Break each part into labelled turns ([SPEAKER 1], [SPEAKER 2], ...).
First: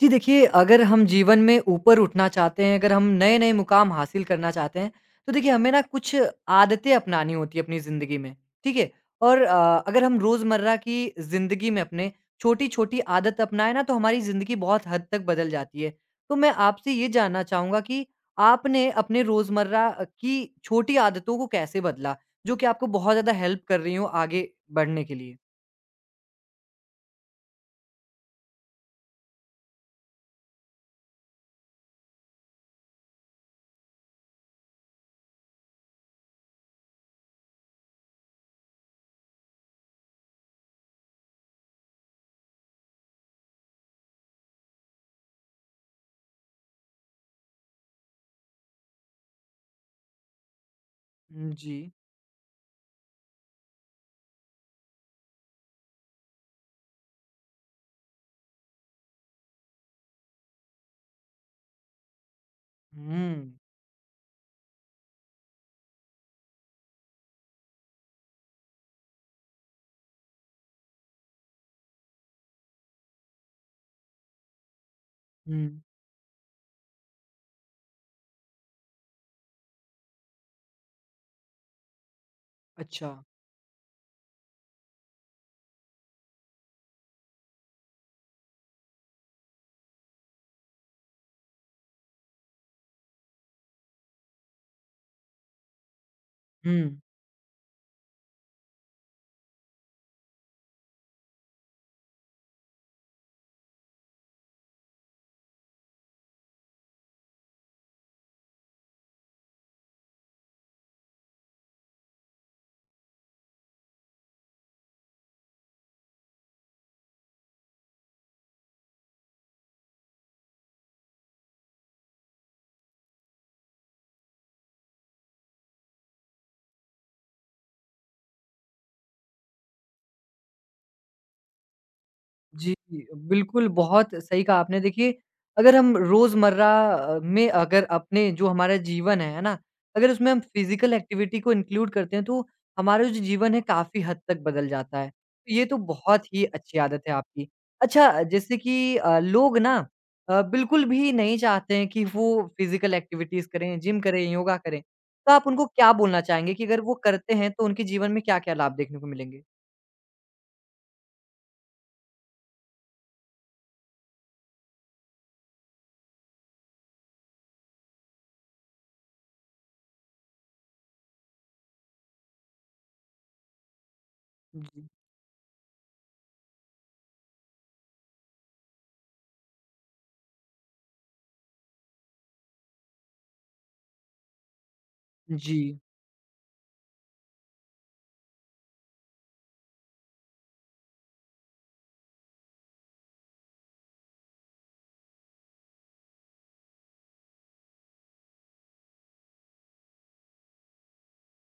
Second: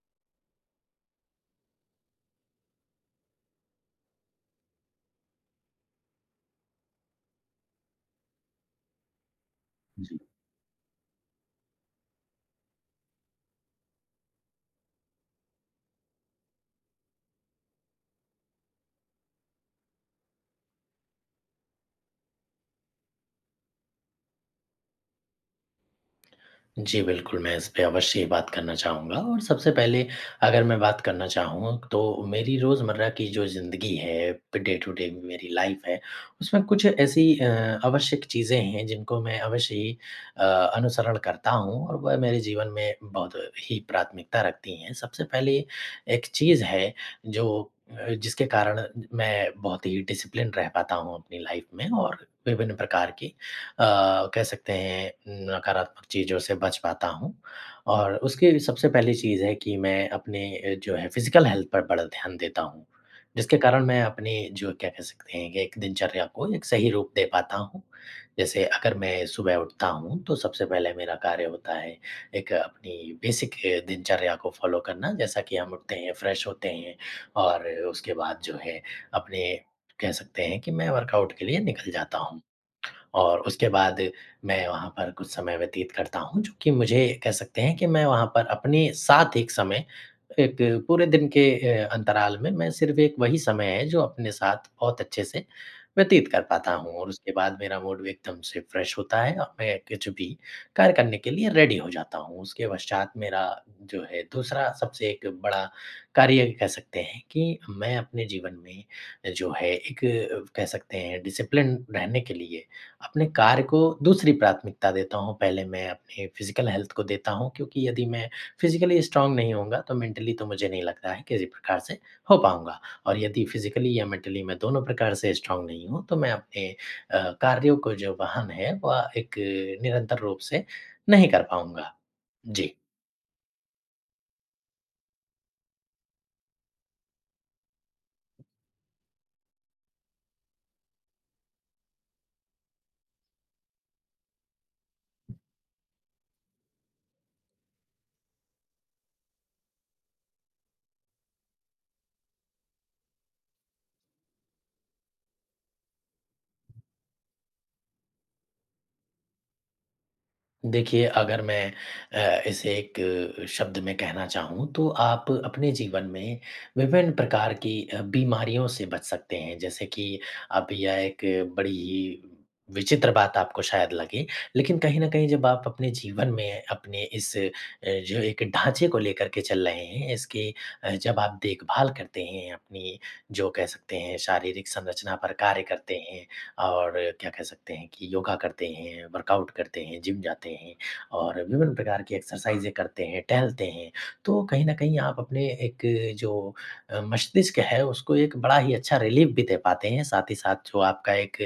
[SPEAKER 1] जी देखिए, अगर हम जीवन में ऊपर उठना चाहते हैं, अगर हम नए-नए मुकाम हासिल करना चाहते हैं, तो देखिए हमें ना कुछ आदतें अपनानी होती है अपनी ज़िंदगी में, ठीक है? और अगर हम रोज़मर्रा की ज़िंदगी में अपने छोटी-छोटी आदत अपनाएँ ना तो हमारी ज़िंदगी बहुत हद तक बदल जाती है। तो मैं आपसे ये जानना चाहूँगा कि आपने अपने रोज़मर्रा की छोटी आदतों को कैसे बदला, जो कि आपको बहुत ज़्यादा हेल्प कर रही हों आगे बढ़ने के लिए?
[SPEAKER 2] जी, बिल्कुल, मैं इस पे अवश्य बात करना चाहूँगा। और सबसे पहले अगर मैं बात करना चाहूँ तो मेरी रोज़मर्रा की जो ज़िंदगी है, डे टू डे मेरी लाइफ़ है, उसमें कुछ ऐसी आवश्यक चीज़ें हैं जिनको मैं अवश्य ही अ, अनुसरण करता हूँ और वह मेरे जीवन में बहुत ही प्राथमिकता रखती हैं। सबसे पहले एक चीज़ है जो जिसके कारण मैं बहुत ही डिसिप्लिन रह पाता हूँ अपनी
[SPEAKER 1] हुँ,
[SPEAKER 2] लाइफ़ में
[SPEAKER 1] जी।
[SPEAKER 2] और विभिन्न प्रकार की अ, कह सकते हैं नकारात्मक चीज़ों से बच पाता हूँ। और उसकी सबसे पहली चीज़ है कि मैं अपने जो है फ़िज़िकल हेल्थ पर बड़ा ध्यान देता हूँ। जिसके
[SPEAKER 1] हुँ।
[SPEAKER 2] कारण मैं अपने जो क्या कह सकते हैं कि एक दिनचर्या को एक सही रूप दे पाता हूँ। जैसे अगर मैं सुबह उठता हूँ तो सबसे पहले मेरा कार्य होता है एक अपनी बेसिक दिनचर्या को फ़ॉलो करना, जैसा कि
[SPEAKER 1] हुँ।
[SPEAKER 2] हम उठते हैं, फ्रेश होते हैं और उसके बाद जो है अपने कह सकते हैं कि मैं वर्कआउट के लिए निकल जाता हूँ।
[SPEAKER 1] अच्छा।
[SPEAKER 2] और उसके बाद मैं वहाँ पर कुछ समय व्यतीत करता हूँ, जो कि मुझे कह सकते हैं कि मैं वहाँ पर अपने साथ एक समय एक पूरे दिन के अंतराल में मैं सिर्फ़ एक वही समय है जो अपने साथ बहुत अच्छे से व्यतीत कर पाता हूँ,
[SPEAKER 1] हुँ।
[SPEAKER 2] और उसके बाद मेरा मूड भी एकदम से फ्रेश होता है और मैं कुछ भी कार्य करने के लिए रेडी हो जाता हूँ। उसके पश्चात मेरा जो है दूसरा सबसे एक बड़ा कार्य कह सकते हैं कि मैं अपने जीवन में जो है एक कह सकते हैं डिसिप्लिन रहने के लिए अपने कार्य को दूसरी प्राथमिकता देता हूँ। पहले मैं अपने फ़िज़िकल हेल्थ को देता हूँ, क्योंकि यदि मैं फ़िज़िकली स्ट्रॉन्ग नहीं होऊँगा तो मेंटली तो मुझे नहीं लगता है किसी प्रकार से हो पाऊँगा, और यदि फ़िज़िकली या मेंटली मैं दोनों प्रकार से स्ट्रॉन्ग नहीं हूँ, तो मैं अपने कार्यों को जो वाहन है, वह एक निरंतर रूप से नहीं कर पाऊँगा।
[SPEAKER 1] जी,
[SPEAKER 2] जी।
[SPEAKER 1] बिल्कुल, बहुत सही कहा आपने। देखिए, अगर हम रोज़मर्रा में अगर अपने जो हमारा जीवन है ना? अगर उसमें हम फ़िज़िकल एक्टिविटी को इंक्लूड करते हैं, तो हमारा जो जीवन है, काफ़ी हद तक बदल जाता है। तो ये तो बहुत ही अच्छी आदत है आपकी। अच्छा, जैसे कि लोग ना बिल्कुल भी नहीं चाहते हैं कि वो फ़िज़िकल एक्टिविटीज़ करें, जिम करें, योगा करें। तो आप उनको क्या बोलना चाहेंगे कि अगर वो करते हैं, तो उनके जीवन में क्या-क्या लाभ देखने को मिलेंगे?
[SPEAKER 2] देखिए, अगर मैं इसे एक शब्द में कहना चाहूँ तो आप अपने जीवन में विभिन्न प्रकार की बीमारियों से बच सकते हैं। जैसे कि अब यह एक बड़ी ही विचित्र बात आपको शायद लगे, लेकिन
[SPEAKER 1] जी।
[SPEAKER 2] कहीं न कहीं जब आप अपने जीवन में अपने इस जो एक ढाँचे को लेकर के चल रहे हैं, इसकी जब आप देखभाल करते हैं, अपनी जो कह सकते हैं शारीरिक संरचना पर
[SPEAKER 1] जी,
[SPEAKER 2] कार्य करते हैं। और क्या कह सकते हैं कि योगा करते हैं, वर्कआउट करते हैं, जिम जाते हैं और विभिन्न प्रकार की एक्सरसाइज़ें करते हैं, टहलते हैं। तो कहीं न कहीं आप अपने एक जो मस्तिष्क है उसको एक बड़ा ही अच्छा रिलीफ़ भी दे पाते हैं। साथ ही साथ जो आपका एक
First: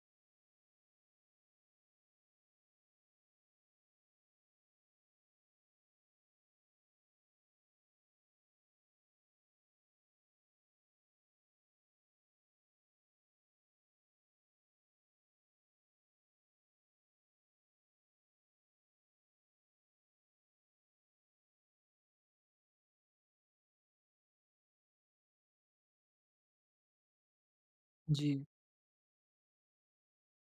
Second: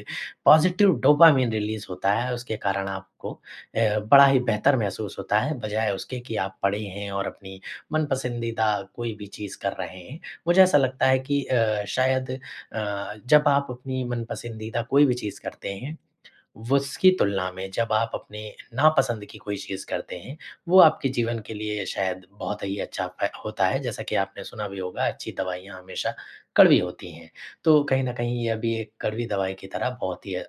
[SPEAKER 2] पॉज़िटिव डोपामाइन रिलीज़ होता है उसके कारण आपको बड़ा ही बेहतर महसूस होता है, बजाए उसके कि आप पड़े हैं और अपनी मन पसंदीदा कोई भी चीज़ कर रहे हैं। मुझे ऐसा लगता है कि शायद जब आप अपनी मन पसंदीदा कोई भी चीज़ करते हैं, वो उसकी तुलना में जब आप अपने नापसंद की कोई चीज़ करते हैं, वो आपके जीवन के लिए शायद बहुत ही अच्छा प होता है। जैसा कि आपने सुना भी होगा, अच्छी दवाइयाँ हमेशा कड़वी होती हैं। तो कहीं न
[SPEAKER 1] जी,
[SPEAKER 2] कहीं यह भी एक कड़वी दवाई की तरह बहुत ही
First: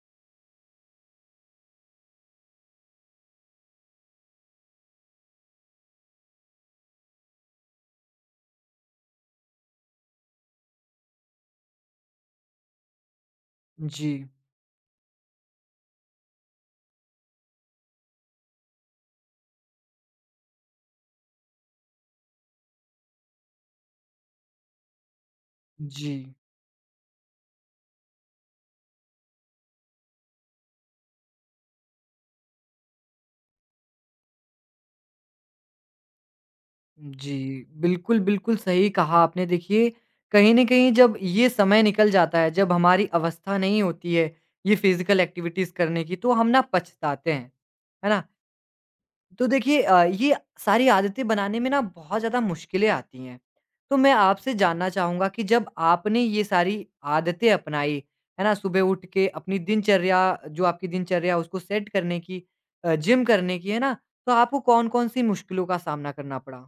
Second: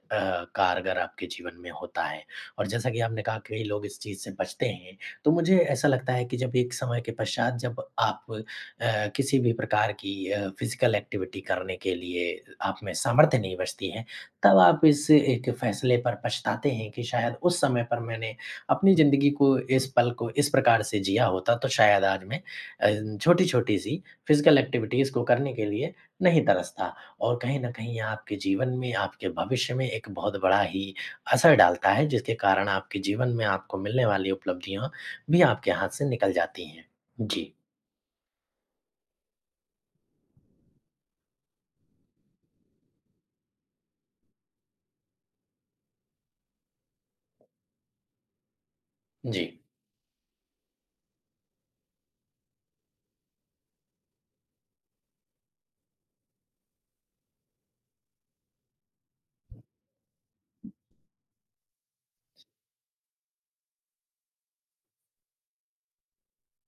[SPEAKER 2] कारगर आपके जीवन में होता है। और जैसा कि आपने कहा, कई लोग इस चीज़ से बचते हैं, तो मुझे ऐसा लगता है कि जब एक समय के पश्चात जब आप किसी भी प्रकार की फ़िज़िकल एक्टिविटी करने के लिए आप में सामर्थ्य नहीं बचती है,
[SPEAKER 1] जी।
[SPEAKER 2] तब आप इस एक फैसले पर पछताते हैं कि शायद उस समय पर मैंने अपनी ज़िंदगी को, इस पल को इस प्रकार से जिया होता तो शायद आज मैं छोटी-छोटी सी फ़िज़िकल एक्टिविटीज़ को करने के लिए
[SPEAKER 1] जी,
[SPEAKER 2] नहीं तरसता। और कहीं न कहीं आपके जीवन में, आपके भविष्य में एक बहुत बड़ा ही असर डालता है, जिसके कारण आपके जीवन में आपको मिलने वाली उपलब्धियाँ भी आपके हाथ से निकल जाती हैं। जी,
[SPEAKER 1] जी। बिल्कुल, बिल्कुल सही कहा आपने देखिए, कहीं न कहीं जब ये समय निकल जाता है, जब हमारी अवस्था नहीं होती है, ये फ़िज़िकल एक्टिविटीज़ करने की तो हम ना पछताते हैं, है ना?
[SPEAKER 2] जी।
[SPEAKER 1] तो देखिए ये सारी आदतें बनाने में ना बहुत ज़्यादा मुश्किलें आती हैं। तो मैं आपसे जानना चाहूँगा कि जब आपने ये सारी आदतें अपनाई, है ना? सुबह उठ के अपनी दिनचर्या जो आपकी दिनचर्या है उसको सेट करने की जिम करने की, है ना? तो आपको कौन-कौन सी मुश्किलों का सामना करना पड़ा?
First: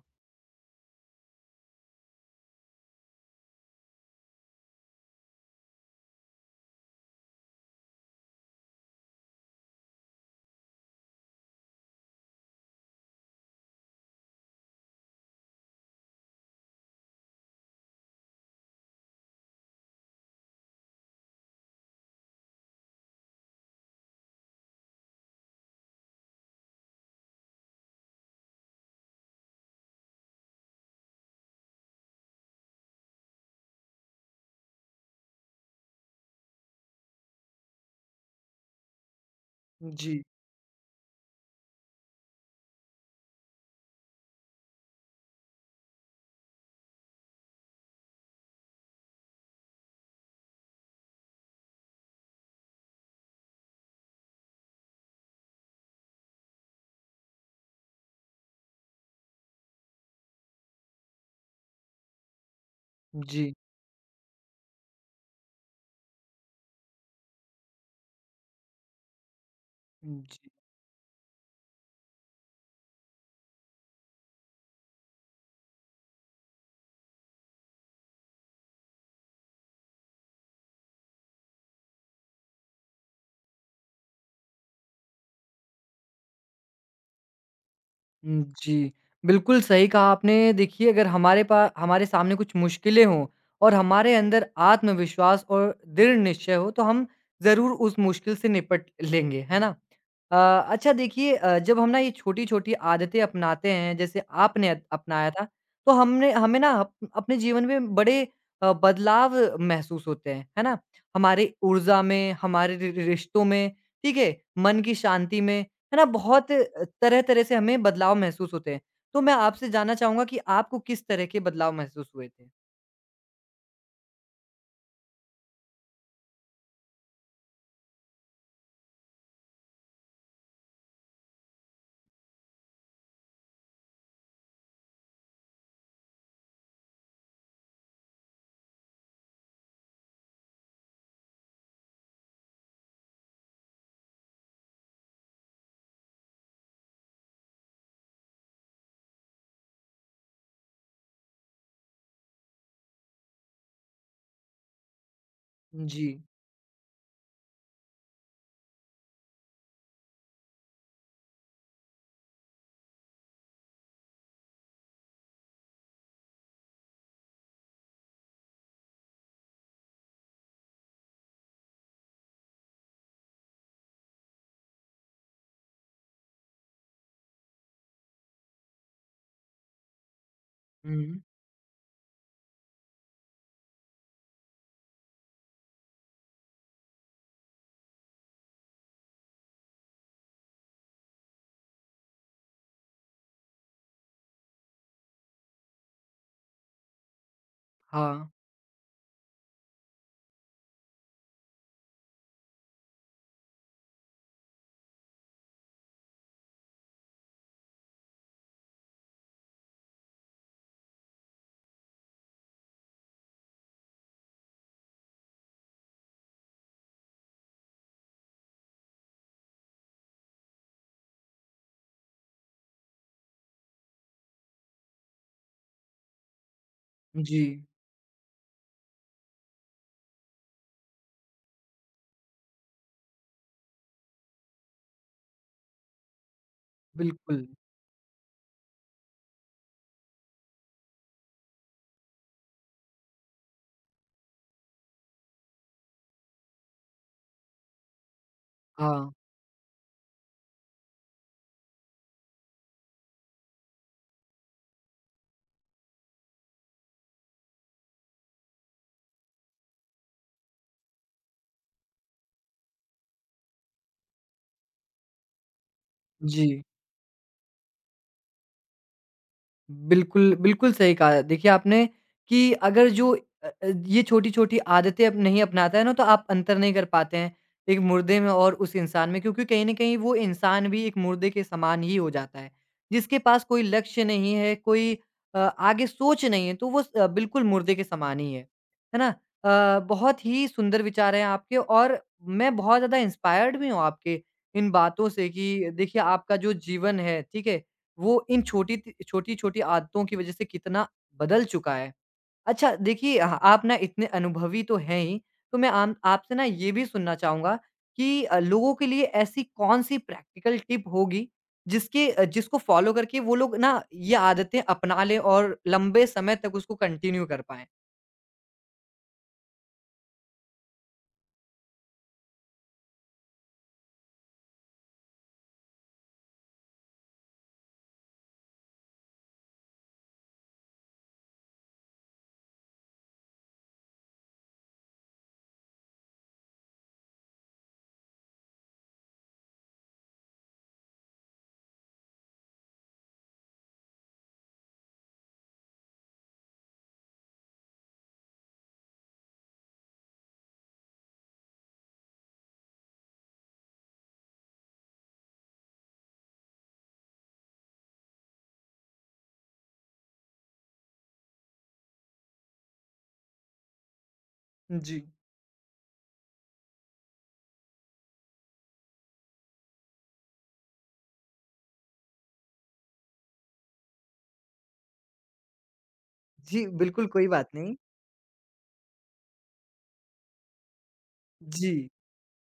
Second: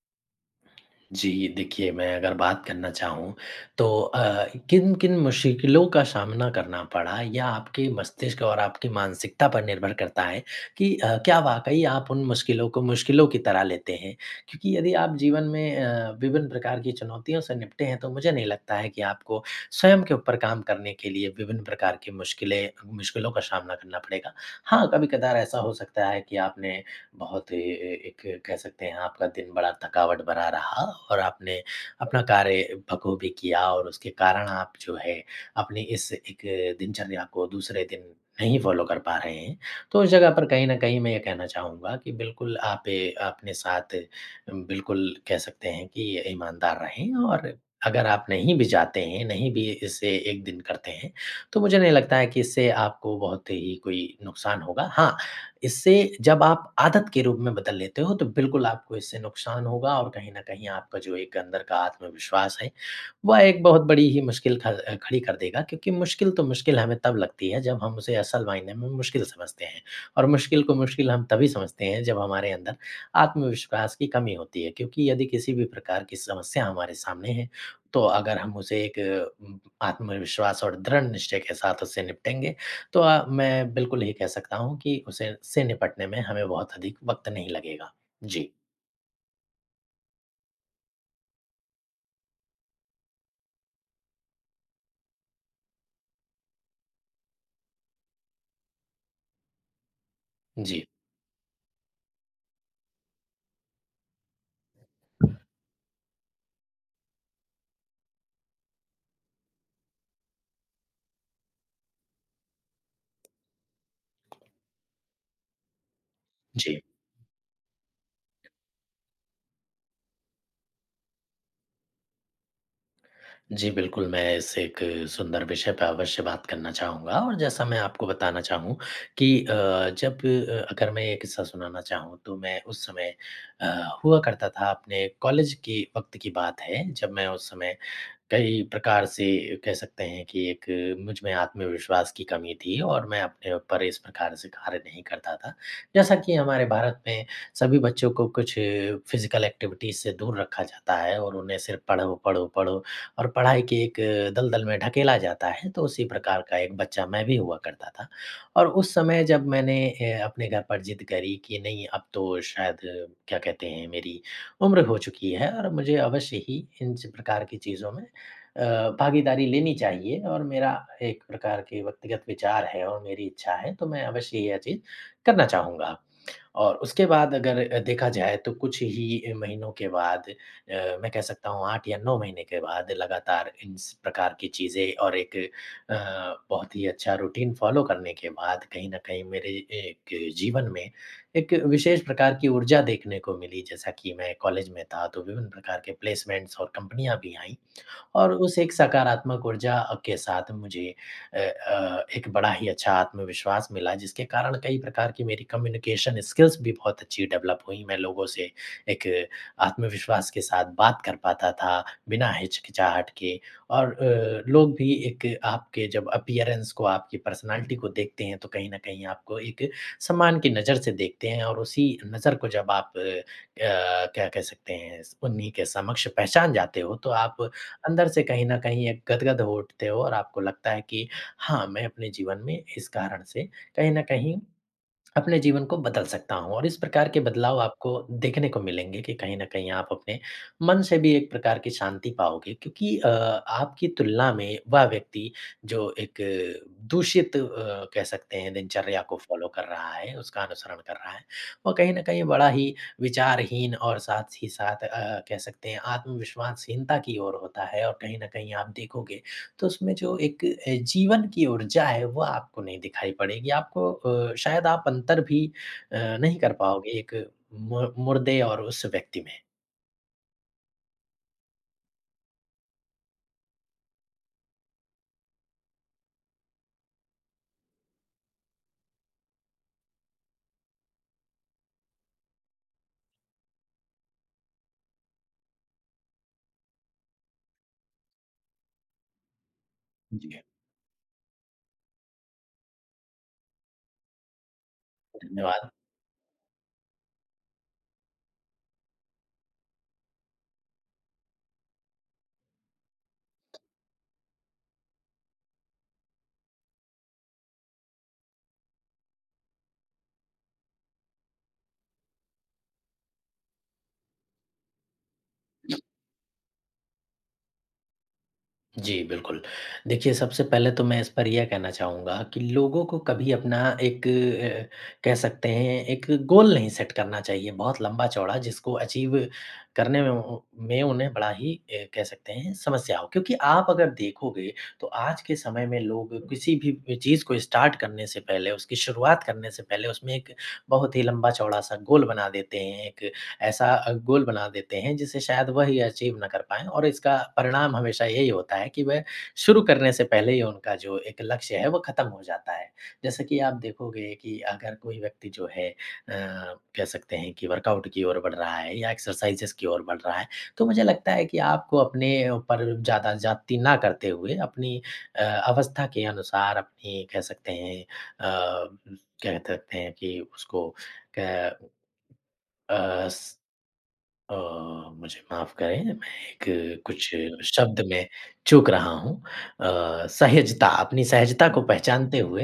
[SPEAKER 2] जी, देखिए, मैं अगर बात करना चाहूँ तो किन-किन मुश्किलों का सामना करना पड़ा, या आपके मस्तिष्क और आपकी मानसिकता पर निर्भर करता है कि क्या वाक़ई आप उन मुश्किलों को मुश्किलों की तरह लेते हैं? क्योंकि यदि आप जीवन में विभिन्न प्रकार की चुनौतियों से निपटे हैं तो मुझे नहीं लगता है कि आपको स्वयं के ऊपर काम करने के लिए विभिन्न प्रकार की मुश्किलें मुश्किलों का सामना करना पड़ेगा। हाँ, कभी-कदार ऐसा हो सकता है कि आपने बहुत ए ए एक कह सकते हैं आपका दिन बड़ा थकावट भरा रहा, और आपने अपना कार्य बखूबी किया और उसके कारण आप जो है, अपनी इस एक दिनचर्या को दूसरे दिन नहीं फ़ॉलो कर पा रहे हैं। तो उस
[SPEAKER 1] जी,
[SPEAKER 2] जगह पर कहीं न कहीं मैं ये कहना चाहूँगा कि बिल्कुल आप ए अपने साथ बिल्कुल कह सकते हैं कि ईमानदार रहें, और अगर आप नहीं भी जाते हैं, नहीं भी इसे 1 दिन करते हैं, तो मुझे नहीं लगता है कि इससे आपको बहुत ही कोई नुकसान होगा। हाँ, इससे जब आप आदत के रूप में बदल लेते हो, तो बिल्कुल आपको इससे नुकसान होगा, और कहीं न कहीं आपका जो एक अंदर का आत्मविश्वास है, वह
[SPEAKER 1] जी,
[SPEAKER 2] एक बहुत बड़ी ही मुश्किल खड़ी कर देगा, क्योंकि मुश्किल तो मुश्किल हमें तब लगती है, जब हम उसे असल मायने में मुश्किल समझते हैं। और
[SPEAKER 1] जी,
[SPEAKER 2] मुश्किल को मुश्किल हम तभी समझते हैं, जब हमारे अंदर आत्मविश्वास की कमी होती है, क्योंकि यदि किसी भी प्रकार की समस्या हमारे सामने है, तो अगर हम उसे एक आत्मविश्वास और दृढ़ निश्चय के साथ उससे निपटेंगे, तो मैं बिल्कुल यही कह सकता हूँ कि उसे से निपटने में हमें बहुत अधिक वक़्त नहीं लगेगा। जी,
[SPEAKER 1] जी। बिल्कुल सही कहा आपने। देखिए अगर हमारे सामने कुछ मुश्किलें हों और हमारे अंदर आत्मविश्वास और दृढ़ निश्चय हो तो हम ज़रूर उस मुश्किल से निपट लेंगे, है ना? अ,
[SPEAKER 2] जी,
[SPEAKER 1] अच्छा देखिए जब हम ना ये छोटी-छोटी आदतें अपनाते हैं जैसे आपने अपनाया था, तो हमने हमें ना अप अपने जीवन में बड़े बदलाव महसूस होते हैं, है ना? हमारी ऊर्जा में, हमारे रि रि रिश्तों में, ठीक है? मन की शांति में है ना? बहुत
[SPEAKER 2] जी।
[SPEAKER 1] तरह-तरह से हमें बदलाव महसूस होते हैं। तो मैं आपसे जानना चाहूँगा कि आपको किस तरह के बदलाव महसूस हुए थे?
[SPEAKER 2] जी, बिल्कुल, मैं इस एक सुंदर विषय पे अवश्य बात करना चाहूँगा। और जैसा मैं आपको बताना चाहूँ कि जब अगर मैं ये किस्सा सुनाना चाहूँ तो मैं उस समय हुआ करता था, अपने कॉलेज के वक़्त की बात है, जब मैं उस समय कई प्रकार से कह सकते हैं कि एक मुझ में आत्मविश्वास की कमी थी और मैं अपने ऊपर इस प्रकार से कार्य नहीं करता था। जैसा कि हमारे भारत में सभी बच्चों को कुछ फ़िज़िकल एक्टिविटीज़ से दूर रखा जाता है और उन्हें सिर्फ़ पढ़ो, पढ़ो, पढ़ो और पढ़ाई के एक दलदल में ढकेला जाता है, तो उसी
[SPEAKER 1] जी।
[SPEAKER 2] प्रकार का एक बच्चा मैं भी हुआ करता था। और उस समय जब मैंने अपने घर पर ज़िद करी कि नहीं अब तो शायद क्या कहते हैं, मेरी उम्र हो चुकी है और मुझे अवश्य ही इन च प्रकार की चीज़ों में भागीदारी लेनी चाहिए, और मेरा एक प्रकार के व्यक्तिगत विचार है और मेरी इच्छा है, तो मैं अवश्य यह चीज़ करना चाहूँगा। और उसके बाद अगर देखा जाए तो कुछ ही महीनों के बाद, मैं
[SPEAKER 1] हुँ।
[SPEAKER 2] कह सकता हूँ 8 या 9 महीने के बाद, लगातार इस प्रकार की चीज़ें और एक अ, बहुत ही अच्छा रूटीन फ़ॉलो करने के बाद कहीं न कहीं मेरे एक जीवन में एक विशेष प्रकार की ऊर्जा देखने को मिली। जैसा कि मैं कॉलेज में था, तो विभिन्न प्रकार के प्लेसमेंट्स और कंपनियाँ भी आईं।
[SPEAKER 1] हाँ।
[SPEAKER 2] और उस एक सकारात्मक ऊर्जा के साथ मुझे एक बड़ा ही अच्छा आत्मविश्वास मिला, जिसके कारण कई प्रकार की मेरी कम्युनिकेशन स्किल्स भी बहुत अच्छी डेवलप हुई। मैं लोगों से एक आत्मविश्वास के साथ बात कर पाता था, बिना हिचकिचाहट के, और लोग भी एक आपके जब अपीयरेंस को, आपकी पर्सनैलिटी को देखते हैं तो कहीं न कहीं आपको एक सम्मान की नज़र से देखते हैं, और उसी नज़र को जब आप क्या कह सकते हैं, उन्हीं के समक्ष पहचान जाते हो तो
[SPEAKER 1] जी।
[SPEAKER 2] आप अंदर से कहीं न कहीं एक गदगद हो उठते हो, और आपको लगता है कि हाँ, मैं अपने जीवन में इस कारण से कहीं न कहीं अपने जीवन को बदल सकता हूँ। और इस प्रकार के
[SPEAKER 1] बिल्कुल।
[SPEAKER 2] बदलाव आपको देखने को मिलेंगे कि कहीं न कहीं आप अपने मन से भी एक प्रकार की शांति पाओगे, क्योंकि आपकी तुलना में वह व्यक्ति जो एक दूषित कह सकते हैं दिनचर्या
[SPEAKER 1] हाँ।
[SPEAKER 2] को फ़ॉलो कर रहा है, उसका अनुसरण कर रहा है, वह कहीं न कहीं बड़ा ही विचारहीन और साथ ही साथ कह सकते हैं आत्मविश्वासहीनता की ओर होता है। और कहीं न कहीं आप देखोगे तो उसमें जो एक जीवन की ऊर्जा है वह आपको नहीं दिखाई पड़ेगी। आपको शायद आप अंतर भी नहीं
[SPEAKER 1] जी।
[SPEAKER 2] कर पाओगे एक मु मुर्दे और उस व्यक्ति में।
[SPEAKER 1] बिल्कुल, बिल्कुल सही कहा। देखिए आपने कि अगर जो ये छोटी-छोटी आदतें अब नहीं अपनाता है ना तो आप अंतर नहीं कर पाते हैं, एक मुर्दे में और उस इंसान में क्योंकि कहीं न कहीं वो इंसान भी एक मुर्दे के समान ही हो जाता है। जिसके पास कोई लक्ष्य नहीं है, कोई आगे सोच नहीं है, तो वो बिल्कुल मुर्दे के समान ही है। है ना? बहुत
[SPEAKER 2] जी।
[SPEAKER 1] ही सुंदर विचार हैं आपके और मैं बहुत ज़्यादा इंस्पायर्ड भी हूँ आपके इन बातों से कि
[SPEAKER 2] धन्यवाद।
[SPEAKER 1] देखिए आपका जो जीवन है, ठीक है? वो इन छोटी-छोटी आदतों की वजह से कितना बदल चुका है। अच्छा देखिए आप ना इतने अनुभवी तो हैं ही, तो मैं आम आपसे ना ये भी सुनना चाहूँगा कि लोगों के लिए ऐसी कौन-सी प्रैक्टिकल टिप होगी जिसको फ़ॉलो करके वो लोग ना ये आदतें अपना लें और लंबे समय तक उसको कंटिन्यू कर पाएँ?
[SPEAKER 2] जी, बिल्कुल। देखिए, सबसे पहले तो मैं इस पर यह कहना चाहूँगा कि लोगों को कभी अपना एक कह सकते हैं एक गोल नहीं सेट करना चाहिए बहुत लंबा-चौड़ा, जिसको अचीव करने में उ में उन्हें बड़ा ही कह सकते हैं समस्या हो। क्योंकि आप अगर देखोगे तो आज के समय में लोग किसी भी चीज़ को स्टार्ट करने से पहले, उसकी शुरुआत करने से पहले उसमें एक बहुत ही लंबा-चौड़ा सा गोल बना देते हैं, एक ऐसा गोल बना देते हैं जिसे शायद वह ही अचीव ना कर पाएँ, और इसका परिणाम हमेशा यही होता है कि वह शुरू करने से पहले ही उनका जो एक लक्ष्य है वो ख़त्म हो जाता है। जैसे कि आप देखोगे कि अगर कोई व्यक्ति जो है कह सकते हैं कि वर्कआउट की ओर बढ़ रहा है या एक्सरसाइज़ेज़ की ओर बढ़ रहा है, तो मुझे लगता है कि आपको अपने ऊपर ज़्यादा जाती ना करते हुए अपनी
[SPEAKER 1] जी।
[SPEAKER 2] अवस्था के अनुसार, अपनी कह सकते हैं कि उसको क अ, स अ, मुझे माफ़ करें, मैं
[SPEAKER 1] जी,
[SPEAKER 2] एक
[SPEAKER 1] बिल्कुल
[SPEAKER 2] कुछ
[SPEAKER 1] कोई बात नहीं।
[SPEAKER 2] शब्द में चूक रहा हूँ। अ, सहजता अपनी सहजता को
[SPEAKER 1] जी।
[SPEAKER 2] पहचानते हुए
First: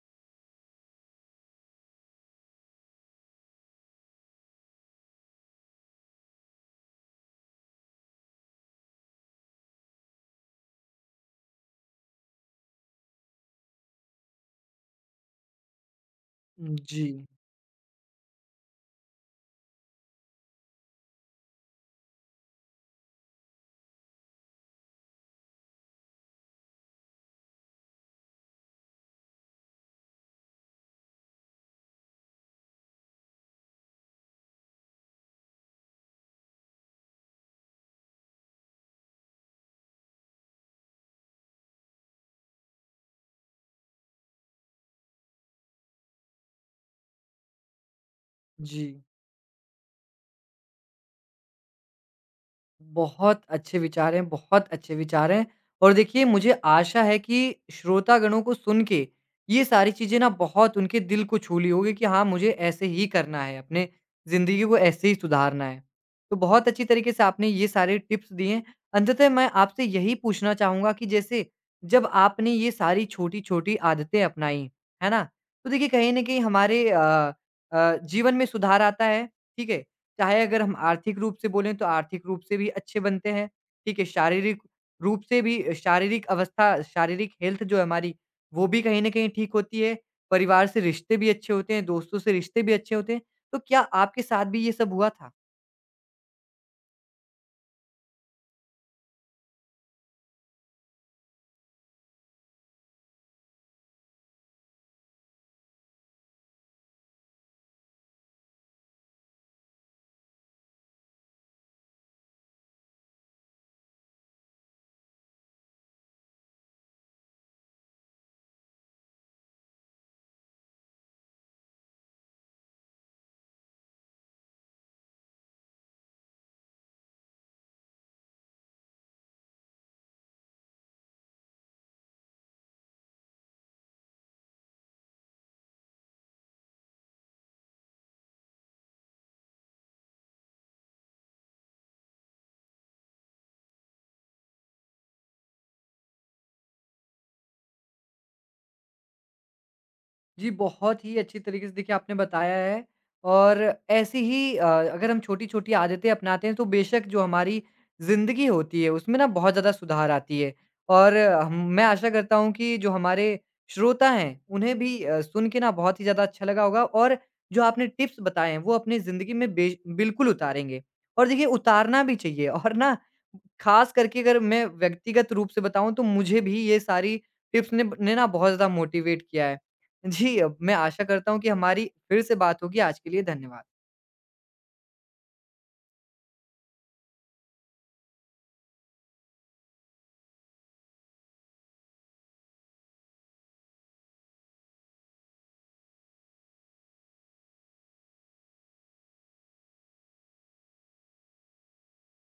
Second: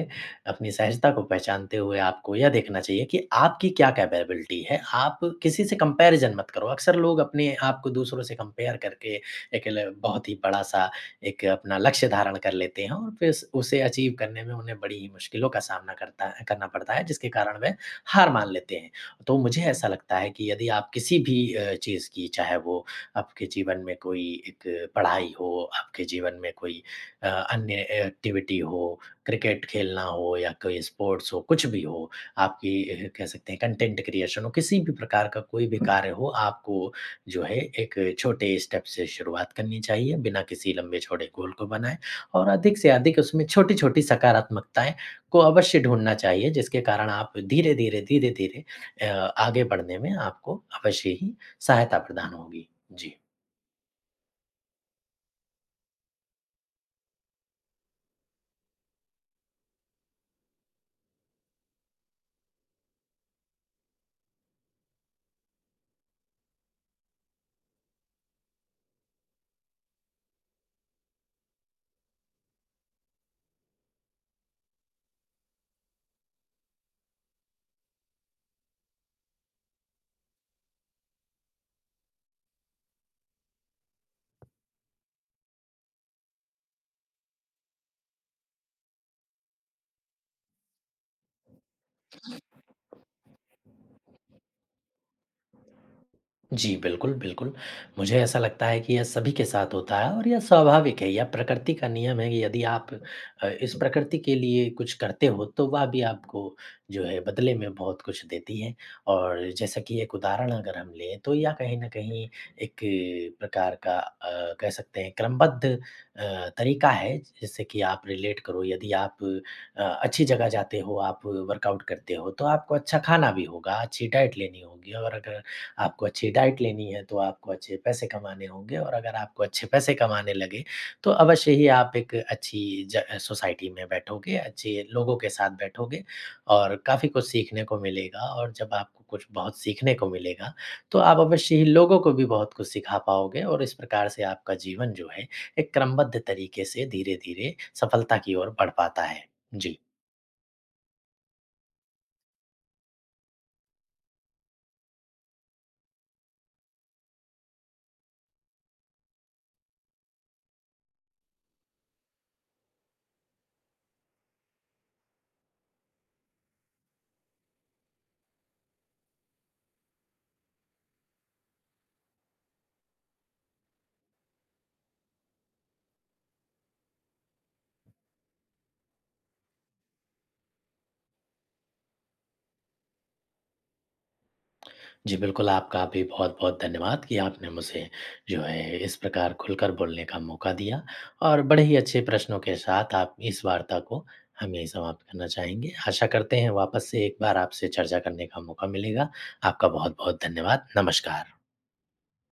[SPEAKER 2] अपनी सहजता को पहचानते हुए आपको यह देखना चाहिए कि आपकी क्या कैपेबिलिटी है, आप किसी से कंपैरिज़न मत करो। अक्सर लोग अपने आप को दूसरों से कंपेयर करके एक ल बहुत ही बड़ा-सा एक अपना लक्ष्य धारण कर लेते हैं, और फिर स उसे अचीव करने में उन्हें बड़ी ही मुश्किलों का सामना करता करना पड़ता है,
[SPEAKER 1] जी,
[SPEAKER 2] जिसके कारण वह हार मान लेते हैं। तो मुझे ऐसा लगता है कि यदि आप किसी भी चीज़ की, चाहे वो आपके जीवन में कोई एक पढ़ाई हो, आपके जीवन में कोई अन्य एक्टिविटी हो, क्रिकेट खेलना हो या कोई स्पोर्ट्स हो, कुछ भी हो, आपकी कह सकते हैं कंटेंट क्रिएशन हो, किसी भी प्रकार का कोई भी कार्य हो, आपको जो है एक छोटे स्टेप से शुरुआत करनी चाहिए, बिना किसी लंबे चौड़े गोल को बनाए, और अधिक से अधिक उसमें छोटी-छोटी सकारात्मकताएँ को अवश्य ढूँढना चाहिए, जिसके कारण आप धीरे-धीरे, धीरे-धीरे
[SPEAKER 1] जी।
[SPEAKER 2] अ, आगे बढ़ने में आपको अवश्य ही सहायता प्रदान होगी। जी।
[SPEAKER 1] बहुत अच्छे विचार हैं, बहुत अच्छे विचार हैं। और देखिए मुझे आशा है कि श्रोतागणों को सुन के ये सारी चीज़ें ना बहुत उनके दिल को छू ली होगी कि हाँ, मुझे ऐसे ही करना है, अपने ज़िंदगी को ऐसे ही सुधारना है। तो बहुत अच्छी तरीके से आपने ये सारे टिप्स दिए हैं। अंततः मैं आपसे यही पूछना चाहूँगा कि जैसे जब आपने ये सारी छोटी-छोटी आदतें अपनाई, है ना? तो देखिए कहीं न कहीं हमारे जीवन में सुधार आता है, ठीक है? चाहे अगर हम आर्थिक रूप से बोलें तो आर्थिक रूप से भी अच्छे बनते हैं, ठीक है? शारीरिक रूप से भी शारीरिक अवस्था, शारीरिक हेल्थ जो है हमारी, वो भी कहीं न कहीं ठीक होती है। परिवार से रिश्ते भी अच्छे होते हैं, दोस्तों से रिश्ते भी अच्छे होते हैं। तो क्या आपके साथ भी ये सब हुआ था?
[SPEAKER 2] जी, बिल्कुल, बिल्कुल। मुझे ऐसा लगता है कि यह सभी के साथ होता है, और यह स्वाभाविक है, यह प्रकृति का नियम है कि यदि आप इस प्रकृति के लिए कुछ करते हो, तो वह भी आपको जो है बदले में बहुत कुछ देती है। और जैसा कि एक उदाहरण अगर हम लें, तो यह कहीं न कहीं एक प्रकार का कह सकते हैं क्रमबद्ध तरीका है, जिससे कि आप रिलेट करो। यदि आप अच्छी जगह जाते हो, आप वर्कआउट करते हो, तो आपको अच्छा खाना भी होगा, अच्छी डाइट लेनी होगी, और अगर आपको अच्छी डाइट लेनी है, तो आपको अच्छे पैसे कमाने होंगे, और अगर आपको अच्छे पैसे कमाने लगे, तो अवश्य ही आप एक अच्छी ज सोसाइटी में बैठोगे, अच्छे लोगों के साथ बैठोगे और काफ़ी कुछ सीखने को मिलेगा, और जब आपको कुछ बहुत सीखने को मिलेगा, तो आप अवश्य ही लोगों को भी बहुत कुछ सिखा पाओगे, और इस प्रकार से आपका जीवन जो है, एक क्रमबद्ध तरीके से धीरे-धीरे सफलता की ओर बढ़ पाता है। जी।
[SPEAKER 1] जी, बहुत ही अच्छी तरीके से देखिए आपने बताया है और ऐसी ही अगर हम छोटी-छोटी आदतें अपनाते हैं तो बेशक जो हमारी ज़िंदगी होती है उसमें ना बहुत ज़्यादा सुधार आती है। और हम मैं आशा करता हूँ कि जो हमारे श्रोता हैं उन्हें भी सुन के ना बहुत ही ज़्यादा अच्छा लगा होगा और जो आपने टिप्स बताए हैं वो अपनी ज़िंदगी में बेश बिल्कुल उतारेंगे। और देखिए उतारना भी चाहिए और ना ख़ास करके अगर मैं व्यक्तिगत रूप से बताऊँ तो मुझे भी ये सारी टिप्स ने ना बहुत ज़्यादा मोटिवेट किया है। जी, अब मैं आशा करता हूँ कि हमारी फिर से बात होगी। आज के लिए धन्यवाद।
[SPEAKER 2] जी, बिल्कुल, आपका भी बहुत-बहुत धन्यवाद कि आपने मुझे जो है इस प्रकार खुलकर बोलने का मौका दिया, और बड़े ही अच्छे प्रश्नों के साथ आप इस वार्ता को, हम यहीं समाप्त करना चाहेंगे। आशा करते हैं वापस से एक बार आपसे चर्चा करने का मौका मिलेगा। आपका बहुत-बहुत धन्यवाद। नमस्कार।